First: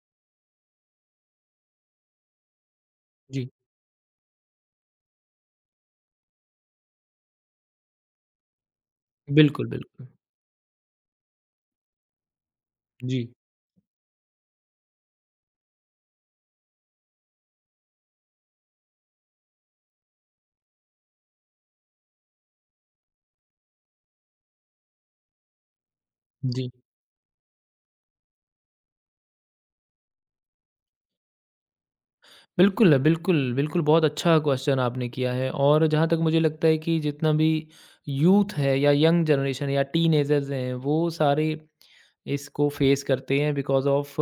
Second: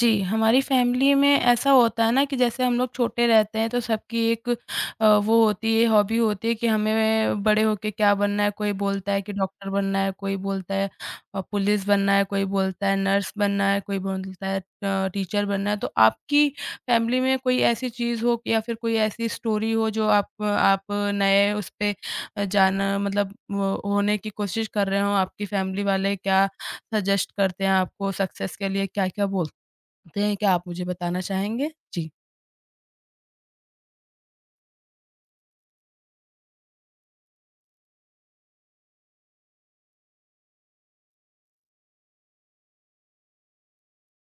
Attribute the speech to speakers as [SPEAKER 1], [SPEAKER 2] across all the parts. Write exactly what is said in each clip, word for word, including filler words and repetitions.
[SPEAKER 1] जी, हमारी फैमिली में ऐसा होता है ना कि जैसे हम लोग छोटे
[SPEAKER 2] जी,
[SPEAKER 1] रहते हैं तो सबकी एक अ, वो होती है हॉबी होती है कि हमें बड़े होके क्या बनना है, कोई बोलता है कि
[SPEAKER 2] बिल्कुल,
[SPEAKER 1] डॉक्टर बनना
[SPEAKER 2] बिल्कुल।
[SPEAKER 1] है, कोई बोलता है अ, पुलिस बनना है, कोई बोलता है
[SPEAKER 2] जी,
[SPEAKER 1] नर्स बनना है, कोई बोलता है अ, टीचर बनना है। तो आपकी फैमिली में कोई ऐसी चीज़ हो या फिर कोई ऐसी स्टोरी हो जो आप आप नए उस पे अ, जाना मतलब वो होने की कोशिश कर रहे हों, आपकी फैमिली वाले क्या
[SPEAKER 2] जी।
[SPEAKER 1] सजेस्ट करते हैं आपको सक्सेस के लिए क्या-क्या बोलते हैं? ते हैं, क्या आप मुझे बताना चाहेंगे? जी।
[SPEAKER 2] बिल्कुल, बिल्कुल, बिल्कुल बहुत अच्छा क्वेश्चन आपने किया है और जहाँ तक मुझे लगता है कि जितना भी यूथ है या यंग जनरेशन या टीनेजर्स हैं, वो सारे इसको फेस करते हैं बिकॉज़ ऑफ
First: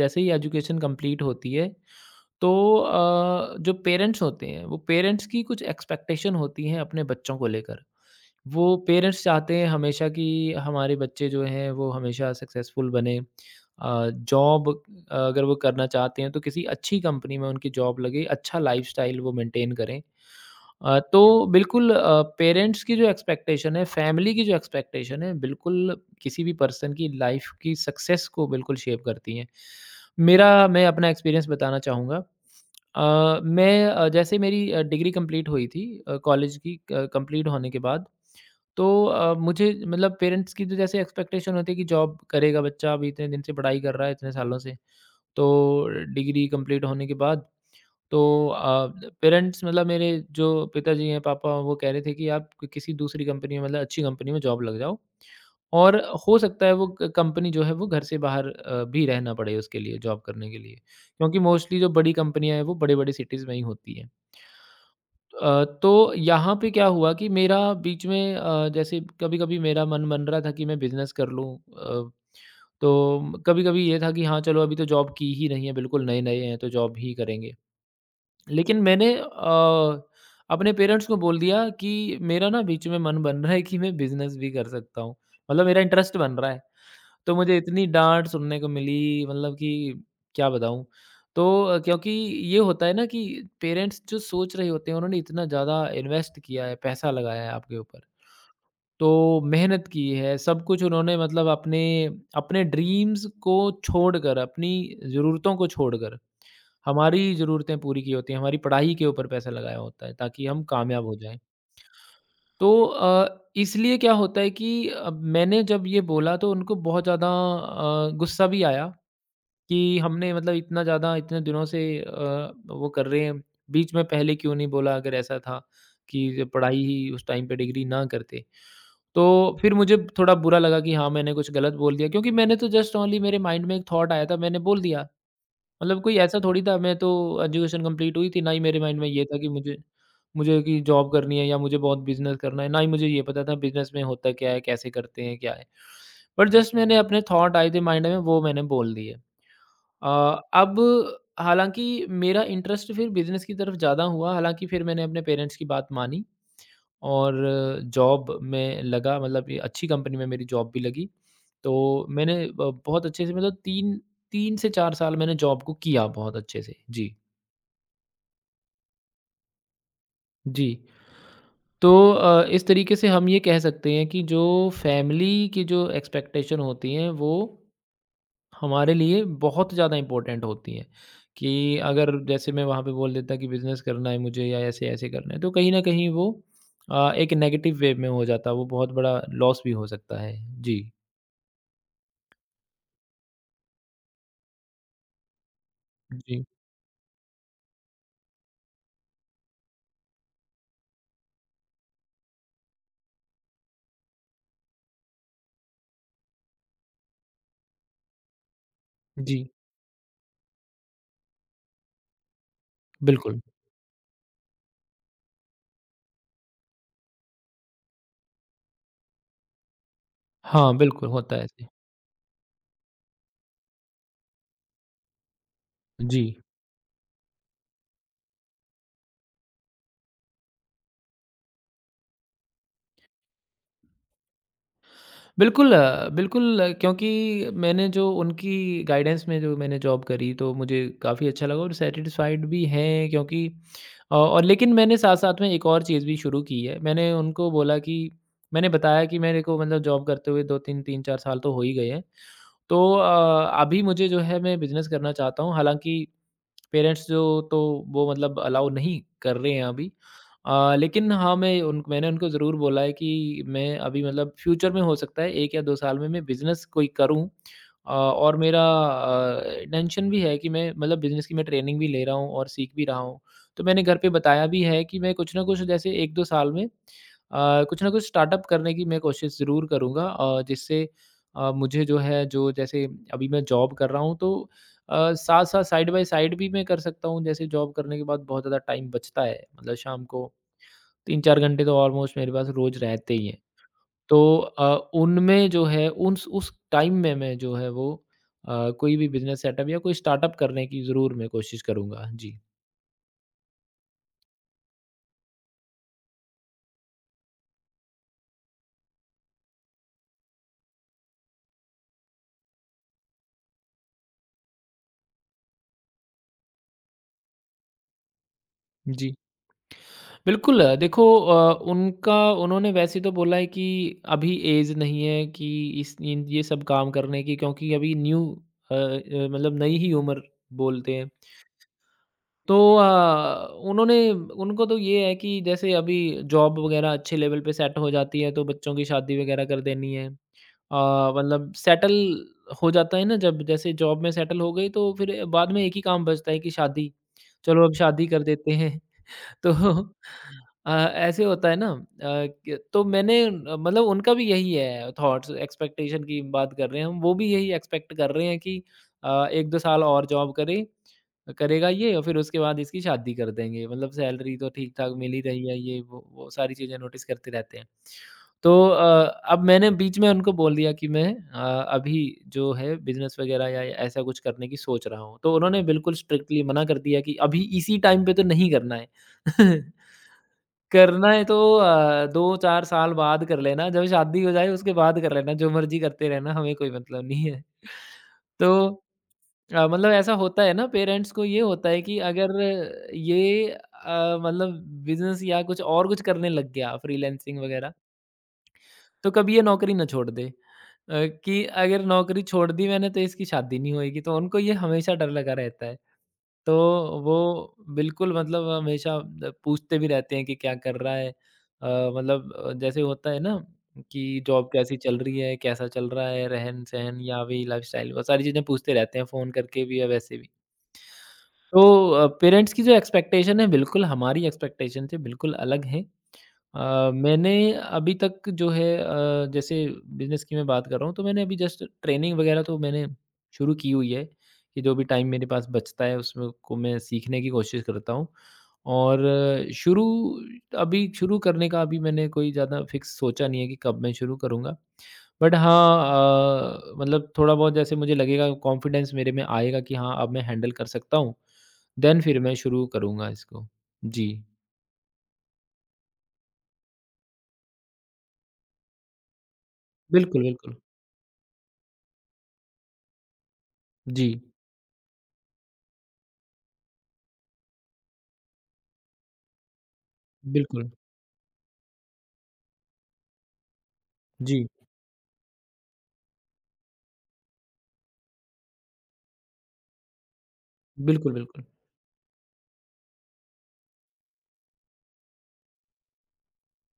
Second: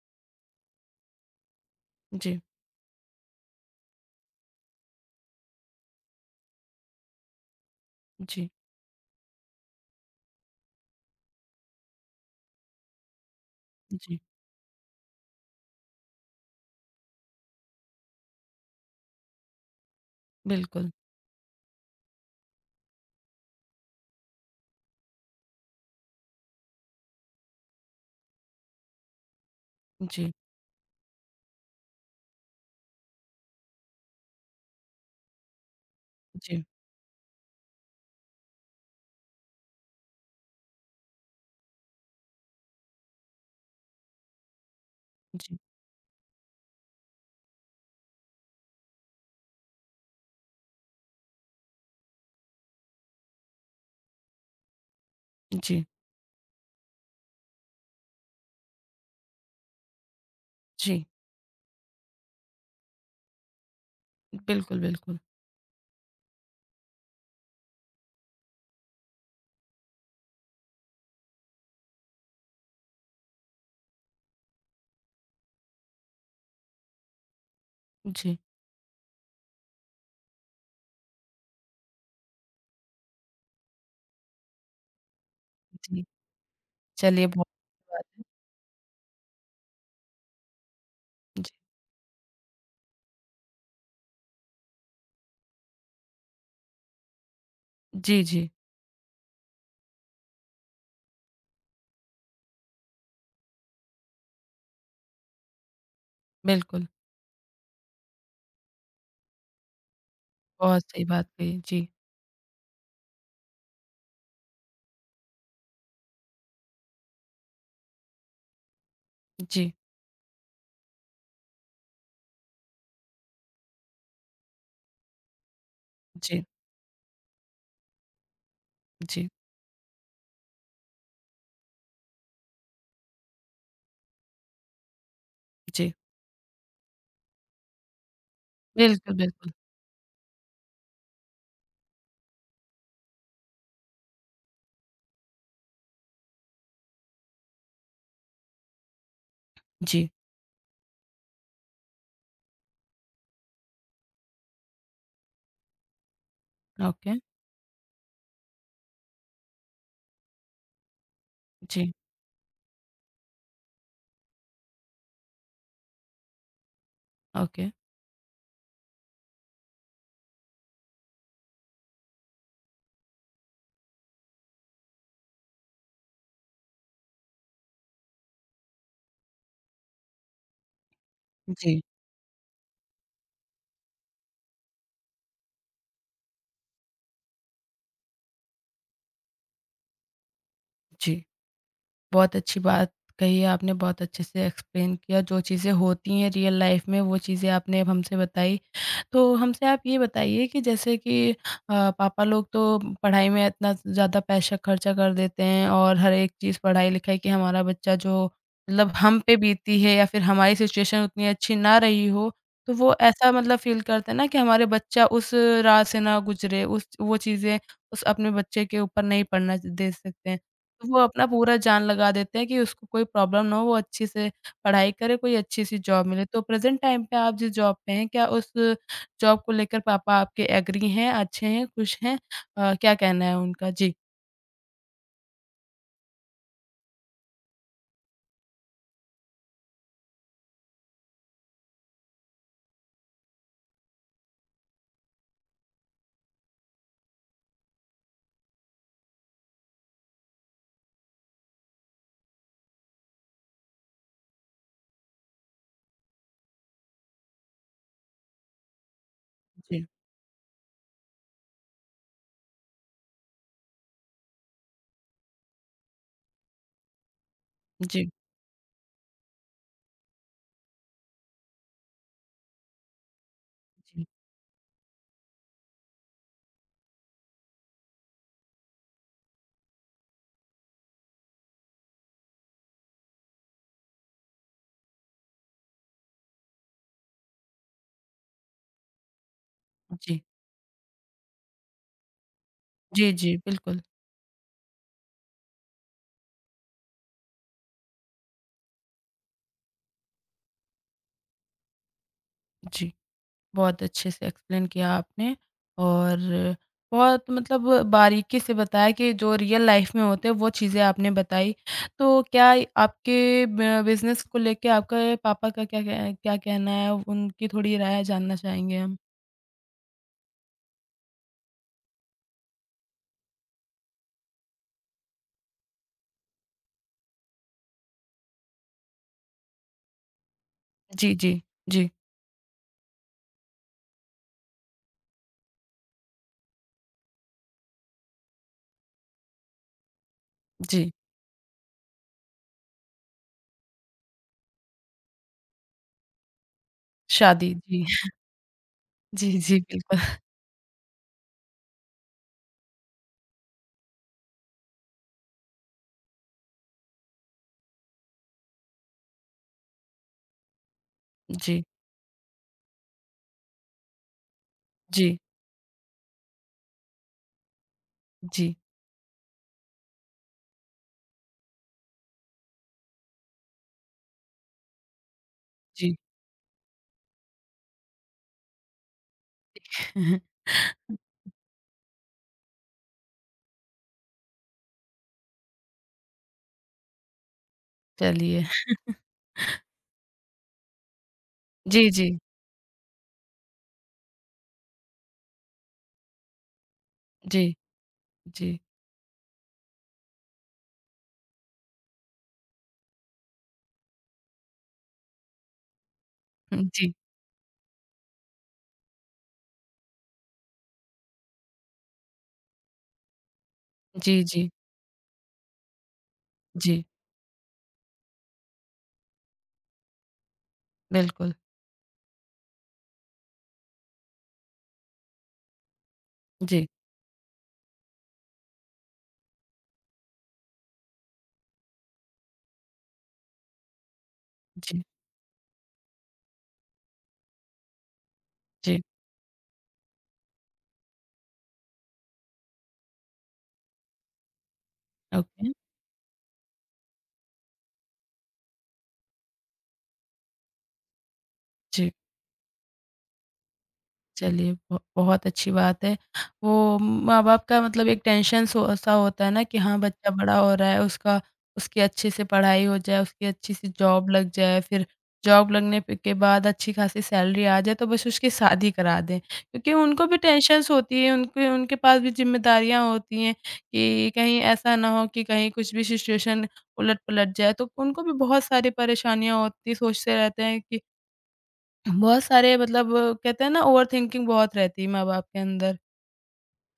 [SPEAKER 2] जैसे ही एजुकेशन कंप्लीट होती है,
[SPEAKER 1] जी,
[SPEAKER 2] तो अ, जो पेरेंट्स होते हैं, वो पेरेंट्स की कुछ एक्सपेक्टेशन होती हैं अपने बच्चों को लेकर।
[SPEAKER 1] जी,
[SPEAKER 2] वो पेरेंट्स चाहते हैं हमेशा कि हमारे बच्चे जो हैं वो हमेशा सक्सेसफुल बने। अ,
[SPEAKER 1] जी,
[SPEAKER 2] जॉब अगर वो करना चाहते हैं तो किसी अच्छी कंपनी में उनकी जॉब लगे, अच्छा लाइफ़स्टाइल वो मेंटेन करें।
[SPEAKER 1] बिल्कुल।
[SPEAKER 2] अ, तो बिल्कुल अ, पेरेंट्स की जो एक्सपेक्टेशन है, फैमिली की जो एक्सपेक्टेशन है, बिल्कुल किसी भी पर्सन की लाइफ़ की सक्सेस को बिल्कुल शेप करती हैं।
[SPEAKER 1] जी,
[SPEAKER 2] मेरा मैं अपना एक्सपीरियंस बताना चाहूँगा। अ, मैं अ, जैसे मेरी अ, डिग्री कंप्लीट हुई थी अ, कॉलेज
[SPEAKER 1] जी,
[SPEAKER 2] की क कंप्लीट होने के बाद तो अ, मुझे मतलब पेरेंट्स की तो जैसे एक्सपेक्टेशन होती है कि जॉब करेगा बच्चा, अभी इतने दिन से पढ़ाई कर रहा है, इतने सालों से। तो
[SPEAKER 1] जी,
[SPEAKER 2] डिग्री कंप्लीट होने के बाद तो अ, पेरेंट्स मतलब मेरे जो पिताजी हैं, पापा, वो कह रहे थे कि आप कि- किसी दूसरी कंपनी में मतलब अच्छी कंपनी में जॉब लग जाओ
[SPEAKER 1] जी,
[SPEAKER 2] और हो सकता है वो क कंपनी जो है वो घर से बाहर अ, भी रहना पड़े उसके लिए, जॉब करने के लिए।
[SPEAKER 1] जी,
[SPEAKER 2] क्योंकि मोस्टली जो बड़ी कंपनियाँ हैं, वो बड़े-बड़े सिटीज़ में ही होती हैं।
[SPEAKER 1] बिल्कुल, बिल्कुल।
[SPEAKER 2] अ, तो यहाँ पे क्या हुआ कि मेरा बीच में अ, जैसे कभी-कभी मेरा मन बन रहा था कि मैं बिज़नेस कर लूँ। अ, तो कभी-कभी ये था कि हाँ, चलो अभी तो जॉब की ही नहीं है, बिल्कुल नए-नए हैं तो जॉब ही करेंगे।
[SPEAKER 1] जी,
[SPEAKER 2] लेकिन मैंने अ, अपने पेरेंट्स को बोल दिया कि मेरा ना बीच में मन बन रहा है कि मैं बिज़नेस भी कर सकता हूँ। मतलब मेरा
[SPEAKER 1] जी,
[SPEAKER 2] इंटरेस्ट बन रहा है।
[SPEAKER 1] चलिए
[SPEAKER 2] तो
[SPEAKER 1] बहुत
[SPEAKER 2] मुझे इतनी
[SPEAKER 1] अच्छी बात
[SPEAKER 2] डाँट सुनने को मिली मतलब कि क्या बताऊँ। तो
[SPEAKER 1] है। जी,
[SPEAKER 2] अ, क्योंकि ये होता है ना कि पेरेंट्स जो सोच रहे होते हैं उन्होंने इतना ज़्यादा इन्वेस्ट किया है, पैसा लगाया है आपके ऊपर।
[SPEAKER 1] जी, जी,
[SPEAKER 2] तो मेहनत की है, सब कुछ उन्होंने मतलब अपने अपने ड्रीम्स को छोड़कर, अपनी ज़रूरतों को छोड़कर,
[SPEAKER 1] बिल्कुल,
[SPEAKER 2] हमारी ज़रूरतें पूरी की होती हैं, हमारी पढ़ाई के ऊपर पैसा लगाया होता है ताकि हम
[SPEAKER 1] बहुत
[SPEAKER 2] कामयाब
[SPEAKER 1] सही
[SPEAKER 2] हो
[SPEAKER 1] बात
[SPEAKER 2] जाएँ।
[SPEAKER 1] कही। जी,
[SPEAKER 2] तो अ, इसलिए क्या होता है कि अब मैंने जब ये बोला तो उनको बहुत ज़्यादा अ, गुस्सा भी आया
[SPEAKER 1] जी,
[SPEAKER 2] कि हमने मतलब इतना ज़्यादा इतने दिनों से अ, वो कर रहे हैं, बीच में पहले क्यों नहीं बोला अगर ऐसा था कि
[SPEAKER 1] जी,
[SPEAKER 2] पढ़ाई ही उस टाइम पे डिग्री ना करते।
[SPEAKER 1] जी,
[SPEAKER 2] तो फिर मुझे थोड़ा बुरा लगा कि हाँ, मैंने कुछ गलत बोल दिया क्योंकि मैंने तो जस्ट ओनली मेरे माइंड में एक थॉट आया था, मैंने बोल दिया।
[SPEAKER 1] जी,
[SPEAKER 2] मतलब कोई ऐसा थोड़ी था मैं तो एजुकेशन कंप्लीट हुई थी, ना ही मेरे माइंड में
[SPEAKER 1] बिल्कुल,
[SPEAKER 2] ये था कि
[SPEAKER 1] बिल्कुल।
[SPEAKER 2] मुझे मुझे कि जॉब करनी है या मुझे बहुत बिज़नेस करना है, ना ही मुझे ये पता था बिज़नेस में होता क्या है, कैसे करते हैं, क्या है। बट जस्ट मैंने अपने थॉट आए थे माइंड में वो मैंने बोल दिए। अ,
[SPEAKER 1] जी,
[SPEAKER 2] अब हालाँकि मेरा इंटरेस्ट फिर बिज़नेस की तरफ ज़्यादा हुआ, हालाँकि फिर मैंने अपने पेरेंट्स की बात मानी
[SPEAKER 1] ओके,
[SPEAKER 2] और जॉब में लगा मतलब ये अच्छी कंपनी में मेरी जॉब भी लगी।
[SPEAKER 1] जी,
[SPEAKER 2] तो मैंने ब बहुत अच्छे से मतलब तीन तीन से चार साल मैंने जॉब को किया बहुत अच्छे से। जी।
[SPEAKER 1] ओके,
[SPEAKER 2] जी। तो अ, इस तरीके से हम ये कह सकते हैं कि जो फैमिली की जो एक्सपेक्टेशन होती हैं वो हमारे लिए बहुत ज़्यादा इम्पोर्टेंट होती हैं कि
[SPEAKER 1] जी,
[SPEAKER 2] अगर जैसे मैं वहाँ पे बोल देता कि बिज़नेस करना है मुझे या ऐसे-ऐसे करना है, तो कहीं न कहीं वो अ, एक नेगेटिव वे में हो जाता है, वो बहुत बड़ा लॉस भी हो सकता है। जी,
[SPEAKER 1] जी। बहुत अच्छी बात कही है आपने, बहुत अच्छे से एक्सप्लेन किया, जो चीज़ें होती हैं
[SPEAKER 2] जी,
[SPEAKER 1] रियल लाइफ़ में वो चीज़ें आपने अब हमसे बताई। तो हमसे आप ये बताइए कि जैसे कि अ, पापा लोग तो पढ़ाई में इतना ज़्यादा पैसा खर्चा कर देते हैं और हर एक चीज़ पढ़ाई-लिखाई कि हमारा बच्चा जो मतलब हम पे
[SPEAKER 2] जी,
[SPEAKER 1] बीती है या फिर हमारी सिचुएशन उतनी अच्छी ना रही हो, तो वो ऐसा
[SPEAKER 2] बिल्कुल।
[SPEAKER 1] मतलब फ़ील करते हैं ना कि हमारे बच्चा उस राह से ना गुज़रे, उस वो चीज़ें उस अपने बच्चे के ऊपर नहीं पड़ना दे सकते हैं।
[SPEAKER 2] हाँ,
[SPEAKER 1] वो
[SPEAKER 2] बिल्कुल
[SPEAKER 1] अपना
[SPEAKER 2] होता है
[SPEAKER 1] पूरा
[SPEAKER 2] ऐसे।
[SPEAKER 1] जान लगा देते हैं कि उसको कोई प्रॉब्लम ना हो, वो अच्छे से पढ़ाई करे, कोई अच्छी-सी जॉब
[SPEAKER 2] जी।
[SPEAKER 1] मिले। तो प्रेज़ेंट टाइम पे आप जिस जॉब पे हैं, क्या उस जॉब को लेकर पापा आपके एग्री हैं, अच्छे हैं, खुश हैं? अ, क्या कहना है उनका? जी,
[SPEAKER 2] बिल्कुल अ, बिल्कुल अ, क्योंकि मैंने जो उनकी गाइडेंस में जो मैंने जॉब करी तो मुझे काफ़ी अच्छा लगा और सैटिस्फाइड भी हैं क्योंकि अ, और लेकिन मैंने साथ साथ में एक और चीज़ भी शुरू की है मैंने उनको बोला कि मैंने बताया कि मेरे को मतलब जॉब करते हुए दो तीन तीन चार साल तो हो ही गए हैं तो अ, अभी मुझे जो है मैं बिजनेस करना चाहता हूँ हालांकि पेरेंट्स जो तो वो मतलब अलाउ नहीं कर रहे हैं
[SPEAKER 1] जी,
[SPEAKER 2] अभी। अ, लेकिन हाँ, मैं उन मैंने उनको ज़रूर बोला है कि मैं अभी मतलब फ्यूचर में हो सकता है एक या दो साल में मैं बिज़नेस कोई करूँ। अ,
[SPEAKER 1] जी,
[SPEAKER 2] और मेरा अ, इंटेंशन भी है कि मैं मतलब बिज़नेस की मैं ट्रेनिंग भी ले रहा हूँ और सीख भी रहा हूँ। तो मैंने घर
[SPEAKER 1] जी,
[SPEAKER 2] पे बताया भी है कि मैं कुछ ना कुछ जैसे एक दो साल में अ, कुछ ना कुछ स्टार्टअप करने की मैं कोशिश ज़रूर करूँगा अ, जिससे अ, मुझे जो है जो जैसे अभी मैं जॉब कर रहा हूँ तो अ, साथ-साथ साइड बाय साइड भी मैं कर सकता हूँ, जैसे जॉब करने के बाद बहुत ज़्यादा टाइम बचता है, मतलब शाम को
[SPEAKER 1] जी,
[SPEAKER 2] तीन चार घंटे तो ऑलमोस्ट मेरे पास रोज़
[SPEAKER 1] जी,
[SPEAKER 2] रहते ही
[SPEAKER 1] जी,
[SPEAKER 2] हैं।
[SPEAKER 1] बिल्कुल।
[SPEAKER 2] तो अ, उनमें जो है उस उस टाइम में मैं जो है वो अ, कोई भी बिज़नेस सेटअप या कोई स्टार्टअप करने की ज़रूर मैं कोशिश करूँगा। जी।
[SPEAKER 1] जी। बहुत अच्छे से एक्सप्लेन किया आपने और बहुत मतलब बारीकी से बताया कि जो रियल लाइफ में होते हैं वो चीज़ें आपने बताई। तो क्या आपके ब बिज़नेस को लेके आपके पापा का क्या कह क्या कहना है? उनकी थोड़ी राय जानना चाहेंगे हम।
[SPEAKER 2] जी। बिल्कुल, अ, देखो अ, उनका उन्होंने वैसे तो बोला है कि अभी एज नहीं है कि इस इन ये सब काम करने की क्योंकि अभी न्यू अ अ, मतलब नई ही उम्र बोलते हैं
[SPEAKER 1] जी, जी। जी,
[SPEAKER 2] तो अ, उन्होंने उनको तो ये है कि जैसे अभी जॉब वगैरह अच्छे लेवल पे सेट हो जाती है तो बच्चों की शादी वगैरह कर देनी है। अ,
[SPEAKER 1] जी।
[SPEAKER 2] मतलब सेटल हो जाता है ना जब जैसे जॉब में सेटल हो गई तो फिर बाद में एक ही काम बचता है कि शादी,
[SPEAKER 1] शादी,
[SPEAKER 2] चलो अब
[SPEAKER 1] जी।
[SPEAKER 2] शादी कर देते हैं।
[SPEAKER 1] जी,
[SPEAKER 2] तो
[SPEAKER 1] जी, बिल्कुल।
[SPEAKER 2] अ, ऐसे होता है ना अ, क तो मैंने अ, मतलब उनका भी यही है थॉट्स एक्सपेक्टेशन की बात कर रहे हैं हम, वो भी यही एक्सपेक्ट कर रहे हैं कि अ, एक दो साल और जॉब करे
[SPEAKER 1] जी,
[SPEAKER 2] करेगा ये और फिर उसके बाद इसकी शादी कर देंगे। मतलब सैलरी तो ठीक-ठाक मिल
[SPEAKER 1] जी,
[SPEAKER 2] ही रही है, ये वो वो सारी चीज़ें नोटिस करते रहते हैं। तो
[SPEAKER 1] जी,
[SPEAKER 2] अ, अब मैंने बीच में उनको बोल दिया कि मैं अ, अभी जो है बिज़नेस वगैरह या ऐसा कुछ करने की सोच रहा हूँ। तो उन्होंने बिल्कुल
[SPEAKER 1] जी।
[SPEAKER 2] स्ट्रिक्टली मना कर दिया कि अभी इसी टाइम पे तो नहीं करना है। करना है तो अ, दो चार साल बाद कर लेना, जब शादी हो जाए उसके बाद कर लेना, जो मर्ज़ी करते रहना हमें कोई मतलब नहीं है।
[SPEAKER 1] चलिए।
[SPEAKER 2] तो अ, मतलब ऐसा होता है ना पेरेंट्स को ये होता है
[SPEAKER 1] जी,
[SPEAKER 2] कि
[SPEAKER 1] जी,
[SPEAKER 2] अगर ये अ, मतलब बिज़नेस या कुछ और कुछ करने लग गया फ्रीलांसिंग
[SPEAKER 1] जी,
[SPEAKER 2] वग़ैरह,
[SPEAKER 1] जी।
[SPEAKER 2] तो कभी ये नौकरी ना छोड़ दे। अ, कि अगर नौकरी छोड़ दी मैंने तो इसकी शादी नहीं होएगी, तो उनको ये हमेशा डर लगा रहता है। तो
[SPEAKER 1] हुँ, जी।
[SPEAKER 2] वो बिल्कुल मतलब हमेशा द पूछते भी रहते हैं कि क्या कर रहा है? अ, मतलब अ, जैसे होता है ना कि
[SPEAKER 1] जी, जी,
[SPEAKER 2] जॉब कैसी चल रही है? कैसा चल रहा है?
[SPEAKER 1] जी।
[SPEAKER 2] रहन-सहन या अभी लाइफ़स्टाइल वो सारी चीज़ें पूछते रहते हैं फ़ोन करके भी या वैसे भी।
[SPEAKER 1] बिल्कुल।
[SPEAKER 2] तो अ, पेरेंट्स की जो एक्सपेक्टेशन है बिल्कुल हमारी एक्सपेक्टेशन से बिल्कुल अलग है।
[SPEAKER 1] जी,
[SPEAKER 2] अ, मैंने अभी तक जो है अ, जैसे बिज़नेस की मैं बात कर रहा हूँ, तो मैंने अभी जस्ट ट्रेनिंग वगैरह तो मैंने शुरू की हुई है, कि जो
[SPEAKER 1] जी,
[SPEAKER 2] भी टाइम मेरे पास बचता है उसमें को मैं सीखने की कोशिश करता हूँ।
[SPEAKER 1] जी।
[SPEAKER 2] और अ, शुरू अभी शुरू करने का अभी मैंने कोई ज़्यादा फ़िक्स सोचा नहीं है कि कब मैं शुरू करूँगा। But
[SPEAKER 1] okay.
[SPEAKER 2] हाँ अ, मतलब थोड़ा बहुत जैसे मुझे लगेगा कॉन्फिडेंस मेरे में आएगा कि हाँ, अब मैं हैंडल कर सकता हूँ,
[SPEAKER 1] जी,
[SPEAKER 2] देन फिर मैं शुरू करूँगा इसको। जी।
[SPEAKER 1] चलिए ब बहुत अच्छी बात है। वो माँ-बाप का मतलब एक टेंशन सो सा होता है ना कि हाँ, बच्चा
[SPEAKER 2] बिल्कुल,
[SPEAKER 1] बड़ा हो
[SPEAKER 2] बिल्कुल।
[SPEAKER 1] रहा है, उसका उसकी अच्छे से पढ़ाई हो जाए, उसकी अच्छी सी
[SPEAKER 2] जी।
[SPEAKER 1] जॉब लग जाए, फिर जॉब लगने पे के बाद अच्छी खासी सैलरी आ जाए, तो बस उसकी शादी करा दें। क्योंकि उनको भी
[SPEAKER 2] बिल्कुल।
[SPEAKER 1] टेंशन्स होती हैं, उनके उनके पास भी ज़िम्मेदारियाँ होती हैं कि कहीं
[SPEAKER 2] जी,
[SPEAKER 1] ऐसा ना हो कि कहीं कुछ भी सिचुएशन उलट-पलट जाए, तो उनको भी बहुत सारी परेशानियाँ होती हैं, सोचते रहते हैं कि
[SPEAKER 2] बिल्कुल, बिल्कुल।
[SPEAKER 1] बहुत सारे मतलब कहते हैं ना ओवरथिंकिंग बहुत रहती है माँ-बाप के अंदर।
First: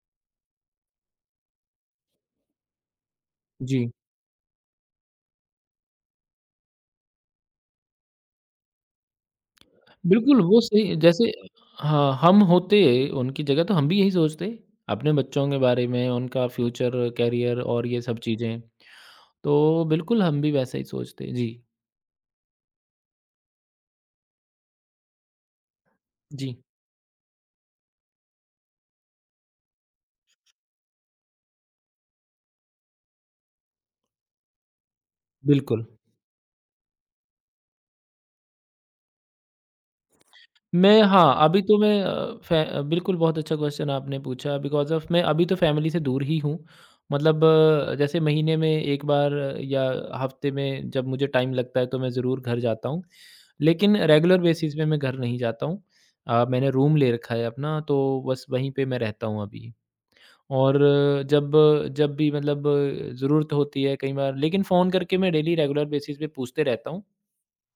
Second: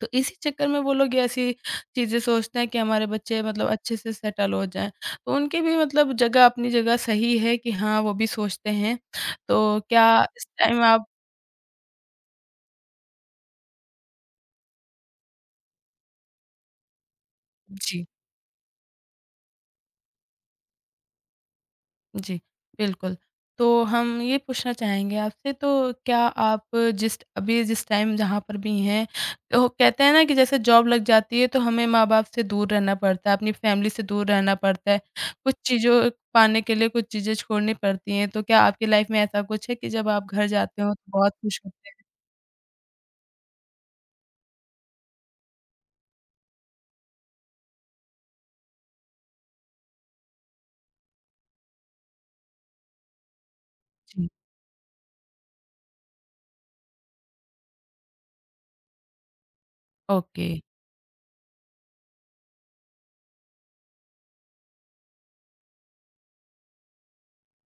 [SPEAKER 1] तो इसी चक्कर में वो लोग ये ऐसी चीज़ें सोचते हैं कि हमारे बच्चे मतलब
[SPEAKER 2] जी,
[SPEAKER 1] अच्छे से सेटल हो जाएँ। तो उनकी भी मतलब जगह अपनी जगह सही है कि हाँ, वो भी सोचते हैं। तो क्या
[SPEAKER 2] बिल्कुल
[SPEAKER 1] इस
[SPEAKER 2] वो
[SPEAKER 1] टाइम
[SPEAKER 2] सही
[SPEAKER 1] आप
[SPEAKER 2] जैसे हाँ, हम होते उनकी जगह तो हम भी यही सोचते अपने बच्चों के बारे में, उनका फ्यूचर, करियर और ये
[SPEAKER 1] जी।
[SPEAKER 2] सब चीज़ें। तो बिल्कुल हम भी वैसा ही सोचते। जी,
[SPEAKER 1] जी, बिल्कुल। तो हम ये पूछना चाहेंगे आपसे तो क्या
[SPEAKER 2] जी,
[SPEAKER 1] आप जिस अभी जिस टाइम जहाँ पर भी हैं तो कहते हैं ना कि जैसे जॉब लग जाती है तो हमें माँ-बाप से दूर रहना पड़ता है, अपनी फैमिली से दूर रहना पड़ता है, कुछ
[SPEAKER 2] बिल्कुल।
[SPEAKER 1] चीज़ों पाने के लिए कुछ चीज़ें छोड़नी पड़ती हैं। तो क्या आपकी लाइफ़ में ऐसा कुछ है कि जब आप घर जाते हो
[SPEAKER 2] मैं
[SPEAKER 1] तो बहुत
[SPEAKER 2] हाँ, अभी
[SPEAKER 1] खुश
[SPEAKER 2] तो
[SPEAKER 1] होते हैं?
[SPEAKER 2] मैं अ, फै अ, बिल्कुल बहुत अच्छा क्वेश्चन आपने पूछा बिकॉज़ ऑफ मैं अभी तो फ़ैमिली से दूर ही हूँ। मतलब अ, जैसे महीने में एक बार अ, या हफ़्ते में जब मुझे टाइम लगता है तो मैं ज़रूर घर जाता हूँ। लेकिन
[SPEAKER 1] जी,
[SPEAKER 2] रेगुलर बेसिस पे मैं घर नहीं जाता हूँ। अ, मैंने रूम ले रखा है अपना तो बस वहीं पे मैं रहता हूँ अभी।
[SPEAKER 1] ओके।
[SPEAKER 2] और जब जब भी मतलब ज़रूरत होती है कई बार लेकिन फ़ोन करके मैं डेली रेगुलर बेसिस पे पूछते रहता हूँ।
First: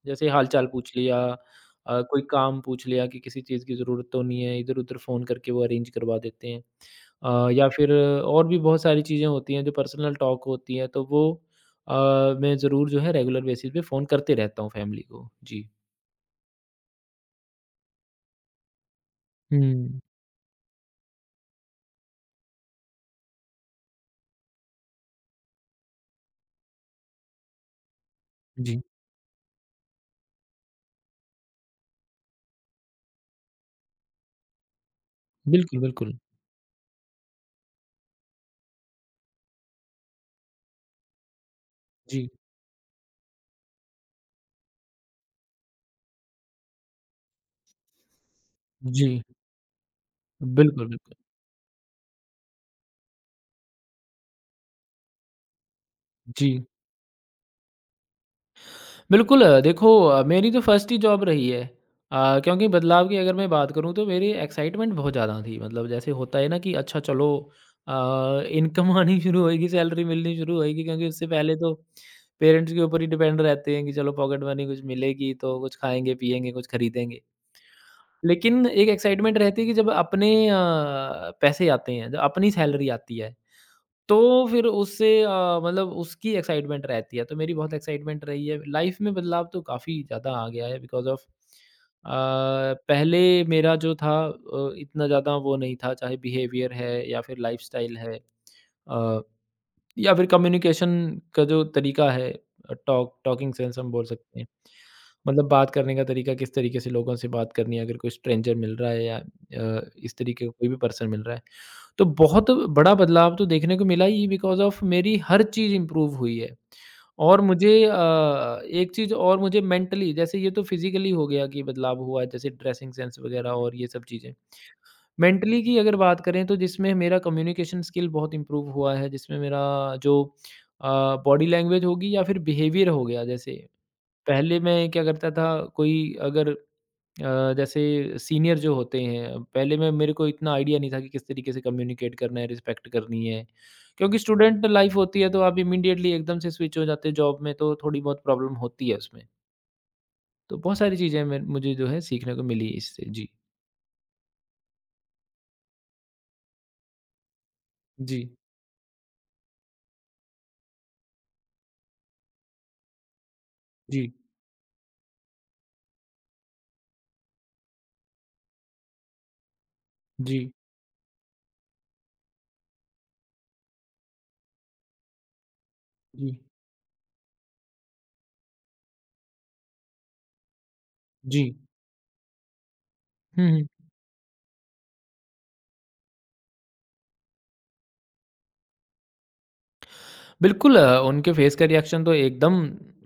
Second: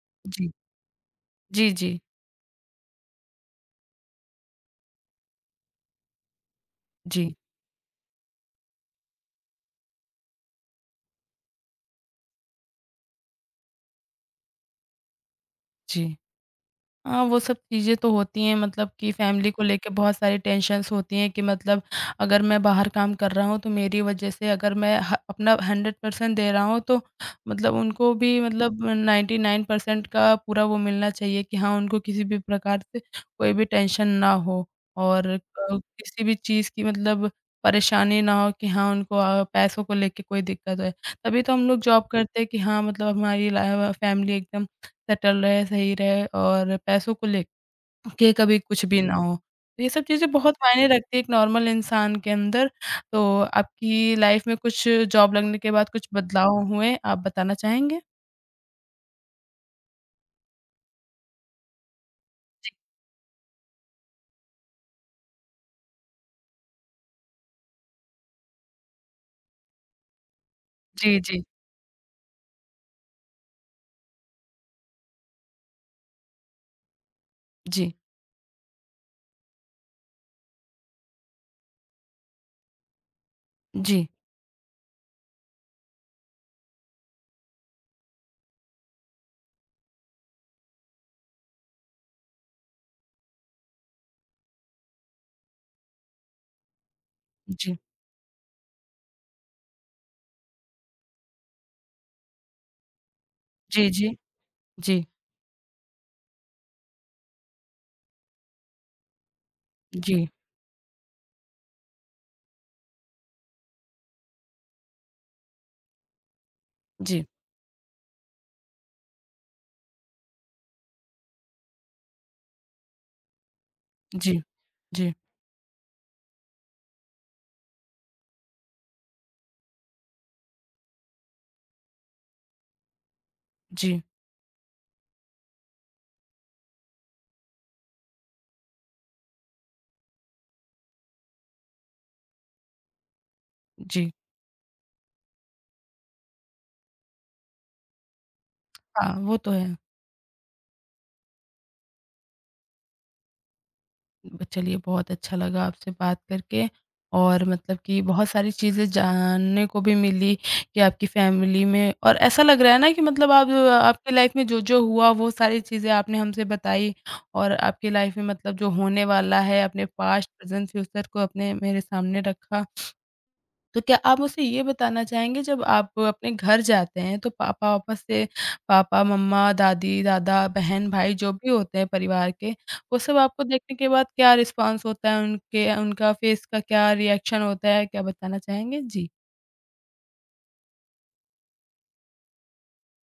[SPEAKER 2] जैसे
[SPEAKER 1] जी।
[SPEAKER 2] हाल-चाल पूछ लिया
[SPEAKER 1] जी, जी।
[SPEAKER 2] अ, कोई काम पूछ लिया कि किसी चीज़ की ज़रूरत तो नहीं है, इधर-उधर फ़ोन करके वो अरेंज करवा देते हैं।
[SPEAKER 1] जी,
[SPEAKER 2] अ, या फिर और भी बहुत सारी चीज़ें होती हैं जो पर्सनल टॉक होती हैं, तो वो अ, मैं ज़रूर जो है रेगुलर बेसिस पे फ़ोन करते रहता हूँ फैमिली को। जी।
[SPEAKER 1] जी। हाँ, वो सब चीज़ें तो होती हैं मतलब कि फैमिली को लेके
[SPEAKER 2] हुँ।
[SPEAKER 1] बहुत सारी टेंशन्स होती हैं कि मतलब अगर मैं बाहर काम कर रहा हूँ तो मेरी वज़ह से अगर मैं ह अपना हंड्रेड परसेंट दे रहा हूँ तो मतलब उनको भी
[SPEAKER 2] जी,
[SPEAKER 1] मतलब नाइंटी नाइन परसेंट का पूरा वो मिलना चाहिए कि हाँ, उनको किसी भी प्रकार से कोई भी टेंशन ना हो और अ,
[SPEAKER 2] बिल्कुल, बिल्कुल।
[SPEAKER 1] किसी भी चीज़ की मतलब परेशानी ना हो कि हाँ, उनको अ, पैसों को लेके कोई दिक्कत है। तभी तो हम लोग जॉब
[SPEAKER 2] जी।
[SPEAKER 1] करते हैं कि हाँ, मतलब हमारी ला फैमिली एकदम सेटल रहे, सही रहे और पैसों को ले के कभी कुछ भी
[SPEAKER 2] जी,
[SPEAKER 1] ना हो। तो ये सब चीज़ें बहुत
[SPEAKER 2] बिल्कुल,
[SPEAKER 1] मायने
[SPEAKER 2] बिल्कुल।
[SPEAKER 1] रखती है एक नॉर्मल इंसान के अंदर। तो आपकी लाइफ़ में कुछ जॉब लगने के बाद कुछ
[SPEAKER 2] जी।
[SPEAKER 1] बदलाव हुए, आप बताना चाहेंगे?
[SPEAKER 2] बिल्कुल अ, देखो अ, मेरी तो फर्स्ट ही जॉब रही है अ, क्योंकि बदलाव की अगर मैं बात करूँ तो मेरी एक्साइटमेंट बहुत ज़्यादा थी मतलब जैसे होता है ना कि अच्छा चलो इनकम आनी शुरू होएगी सैलरी मिलनी शुरू होएगी क्योंकि
[SPEAKER 1] जी,
[SPEAKER 2] उससे
[SPEAKER 1] जी,
[SPEAKER 2] पहले तो पेरेंट्स के ऊपर ही डिपेंड रहते हैं कि चलो पॉकेट मनी कुछ मिलेगी तो कुछ खाएंगे पिएंगे कुछ खरीदेंगे
[SPEAKER 1] जी,
[SPEAKER 2] लेकिन एक एक्साइटमेंट रहती है कि जब अपने अ, पैसे आते हैं जब अपनी सैलरी आती है
[SPEAKER 1] जी,
[SPEAKER 2] तो फिर उससे अ, मतलब उसकी एक्साइटमेंट रहती है, तो मेरी बहुत एक्साइटमेंट रही है। लाइफ़ में बदलाव तो काफ़ी ज़्यादा आ गया है बिकॉज़ ऑफ़ अ, पहले मेरा जो था अ, इतना ज़्यादा वो नहीं था, चाहे बिहेवियर है या फिर
[SPEAKER 1] जी,
[SPEAKER 2] लाइफ़स्टाइल है। अ या फिर कम्युनिकेशन का जो तरीका है अ, टॉक टॉकिंग सेंस
[SPEAKER 1] जी,
[SPEAKER 2] हम बोल
[SPEAKER 1] जी,
[SPEAKER 2] सकते हैं।
[SPEAKER 1] जी,
[SPEAKER 2] मतलब बात करने का तरीका किस तरीके से लोगों से बात करनी है अगर कोई स्ट्रेंजर मिल रहा है या अ,
[SPEAKER 1] जी,
[SPEAKER 2] इस
[SPEAKER 1] जी,
[SPEAKER 2] तरीके का कोई भी पर्सन मिल रहा है। तो बहुत बड़ा बदलाव तो देखने को मिला ही बिकॉज़ ऑफ मेरी हर चीज़ इम्प्रूव हुई है।
[SPEAKER 1] जी,
[SPEAKER 2] और मुझे अ, एक चीज़ और मुझे मेंटली जैसे ये तो फिज़िकली हो गया कि बदलाव हुआ जैसे ड्रेसिंग सेंस वगैरह और ये सब चीज़ें।
[SPEAKER 1] जी,
[SPEAKER 2] मेंटली की अगर बात करें तो जिसमें मेरा कम्युनिकेशन स्किल बहुत इम्प्रूव हुआ है, जिसमें मेरा जो अ, बॉडी लैंग्वेज होगी या फिर बिहेवियर हो गया जैसे
[SPEAKER 1] जी,
[SPEAKER 2] पहले मैं क्या करता था कोई अगर अ, जैसे सीनियर जो होते हैं, पहले मैं मेरे को इतना आइडिया नहीं था कि किस तरीके से कम्युनिकेट करना है, रिस्पेक्ट करनी है।
[SPEAKER 1] जी।
[SPEAKER 2] क्योंकि स्टूडेंट लाइफ होती है तो आप इमीडिएटली एकदम से स्विच हो जाते हो जॉब में तो थोड़ी बहुत प्रॉब्लम होती है
[SPEAKER 1] हाँ, हाँ,
[SPEAKER 2] उसमें।
[SPEAKER 1] वो तो है।
[SPEAKER 2] तो बहुत सारी चीज़ें मैं मुझे जो है सीखने को मिली इससे। जी।
[SPEAKER 1] ब चलिए बहुत अच्छा लगा आपसे बात करके और मतलब कि
[SPEAKER 2] जी।
[SPEAKER 1] बहुत सारी चीज़ें जानने को भी मिली कि आपकी फैमिली में और ऐसा लग रहा है ना कि मतलब आप
[SPEAKER 2] जी।
[SPEAKER 1] आपकी लाइफ में जो-जो हुआ वो सारी चीज़ें आपने हमसे बताई और आपकी लाइफ में मतलब जो होने वाला है, अपने पास्ट,
[SPEAKER 2] जी।
[SPEAKER 1] प्रेज़ेंट, फ्यूचर को अपने मेरे सामने रखा। तो क्या आप मुझसे ये बताना चाहेंगे जब आप अपने
[SPEAKER 2] जी।
[SPEAKER 1] घर जाते हैं तो पापा वापस से पापा, मम्मा, दादी, दादा, बहन, भाई जो
[SPEAKER 2] जी।
[SPEAKER 1] भी होते हैं परिवार के, वो सब आपको
[SPEAKER 2] हुँ, हुँ।
[SPEAKER 1] देखने के बाद क्या रिस्पॉन्स होता है उनके उनका फेस का क्या रिएक्शन होता है? क्या बताना चाहेंगे? जी।
[SPEAKER 2] बिल्कुल अ, उनके फ़ेस का रिएक्शन तो एकदम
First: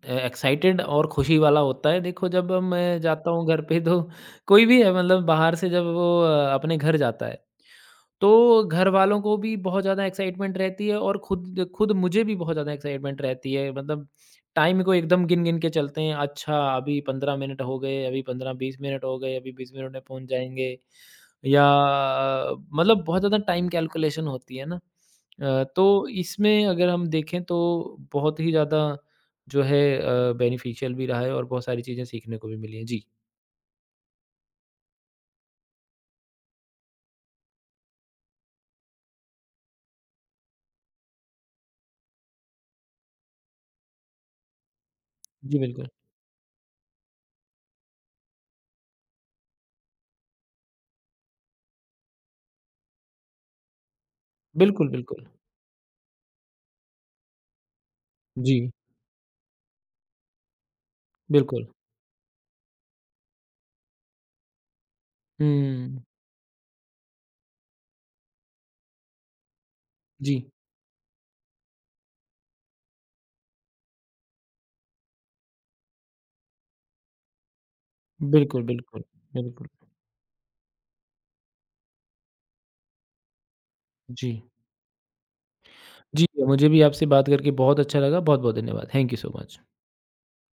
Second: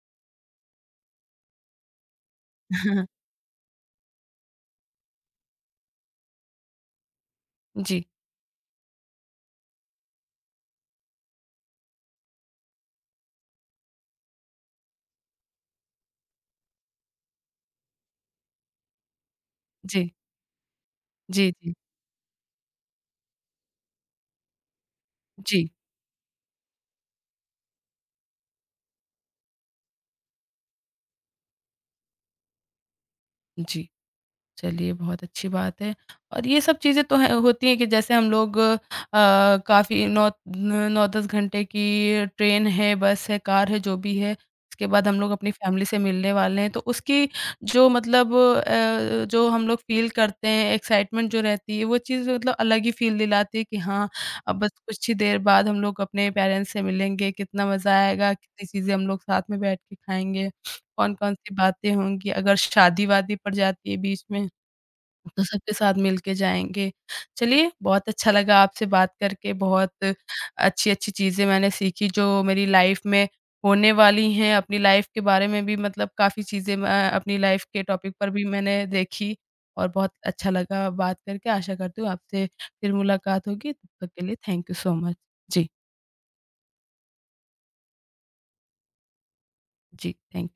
[SPEAKER 2] अ, एक्साइटेड और खुशी वाला होता है। देखो जब मैं जाता हूँ घर पे तो कोई भी है मतलब बाहर से जब वो अ, अपने घर जाता है,
[SPEAKER 1] जी,
[SPEAKER 2] तो घरवालों को भी बहुत ज़्यादा एक्साइटमेंट रहती है और खुद खुद मुझे भी बहुत ज़्यादा एक्साइटमेंट रहती है मतलब टाइम को एकदम गिन-गिन के चलते हैं। अच्छा अभी पंद्रह मिनट हो गए, अभी पंद्रह बीस मिनट हो गए, अभी बीस मिनट में
[SPEAKER 1] जी,
[SPEAKER 2] पहुँच जाएँगे
[SPEAKER 1] जी,
[SPEAKER 2] या मतलब बहुत ज़्यादा टाइम कैलकुलेशन होती है ना। अ,
[SPEAKER 1] जी,
[SPEAKER 2] तो इसमें अगर हम देखें तो बहुत ही ज़्यादा जो है अ, बेनिफिशियल भी रहा है और बहुत सारी चीज़ें सीखने को भी मिली हैं। जी।
[SPEAKER 1] जी, जी। चलिए, बहुत अच्छी बात है और ये सब चीज़ें तो हैं होती हैं कि जैसे हम लोग अ, काफ़ी नौ न नौ दस घंटे की ट्रेन है, बस है, कार है, जो भी है, उसके बाद हम लोग अपनी
[SPEAKER 2] जी,
[SPEAKER 1] फैमिली
[SPEAKER 2] बिल्कुल।
[SPEAKER 1] से मिलने वाले हैं, तो उसकी जो मतलब अ, जो हम लोग फ़ील करते हैं, एक्साइटमेंट जो रहती है, वो चीज़ मतलब अलग ही फ़ील दिलाती है कि हाँ, अब बस
[SPEAKER 2] बिल्कुल,
[SPEAKER 1] कुछ ही
[SPEAKER 2] बिल्कुल।
[SPEAKER 1] देर बाद हम लोग अपने पेरेंट्स से मिलेंगे, कितना मज़ा आएगा, कितनी
[SPEAKER 2] जी,
[SPEAKER 1] चीज़ें हम लोग साथ में बैठ के खाएँगे, कौन-कौन सी
[SPEAKER 2] बिल्कुल।
[SPEAKER 1] बातें होंगी, अगर शादी-वादी पड़ जाती है बीच में तो सबके साथ
[SPEAKER 2] हुँ,
[SPEAKER 1] मिलके जाएँगे। चलिए बहुत अच्छा लगा आपसे बात करके, बहुत
[SPEAKER 2] जी।
[SPEAKER 1] अच्छी-अच्छी चीज़ें मैंने सीखी जो मेरी लाइफ़ में होने वाली हैं, अपनी लाइफ़ के बारे में भी मतलब काफ़ी चीज़ें मैं अपनी लाइफ़ के टॉपिक पर भी
[SPEAKER 2] बिल्कुल,
[SPEAKER 1] मैंने
[SPEAKER 2] बिल्कुल,
[SPEAKER 1] देखी
[SPEAKER 2] बिल्कुल।
[SPEAKER 1] और बहुत अच्छा लगा बात करके। आशा करती हूँ आपसे फिर मुलाकात होगी, तब तक के
[SPEAKER 2] जी।
[SPEAKER 1] लिए थैंक यू सो मच। जी,
[SPEAKER 2] जी, मुझे भी आपसे बात करके बहुत अच्छा लगा। बहुत-बहुत धन्यवाद। Thank you so much.
[SPEAKER 1] जी थैंक यू।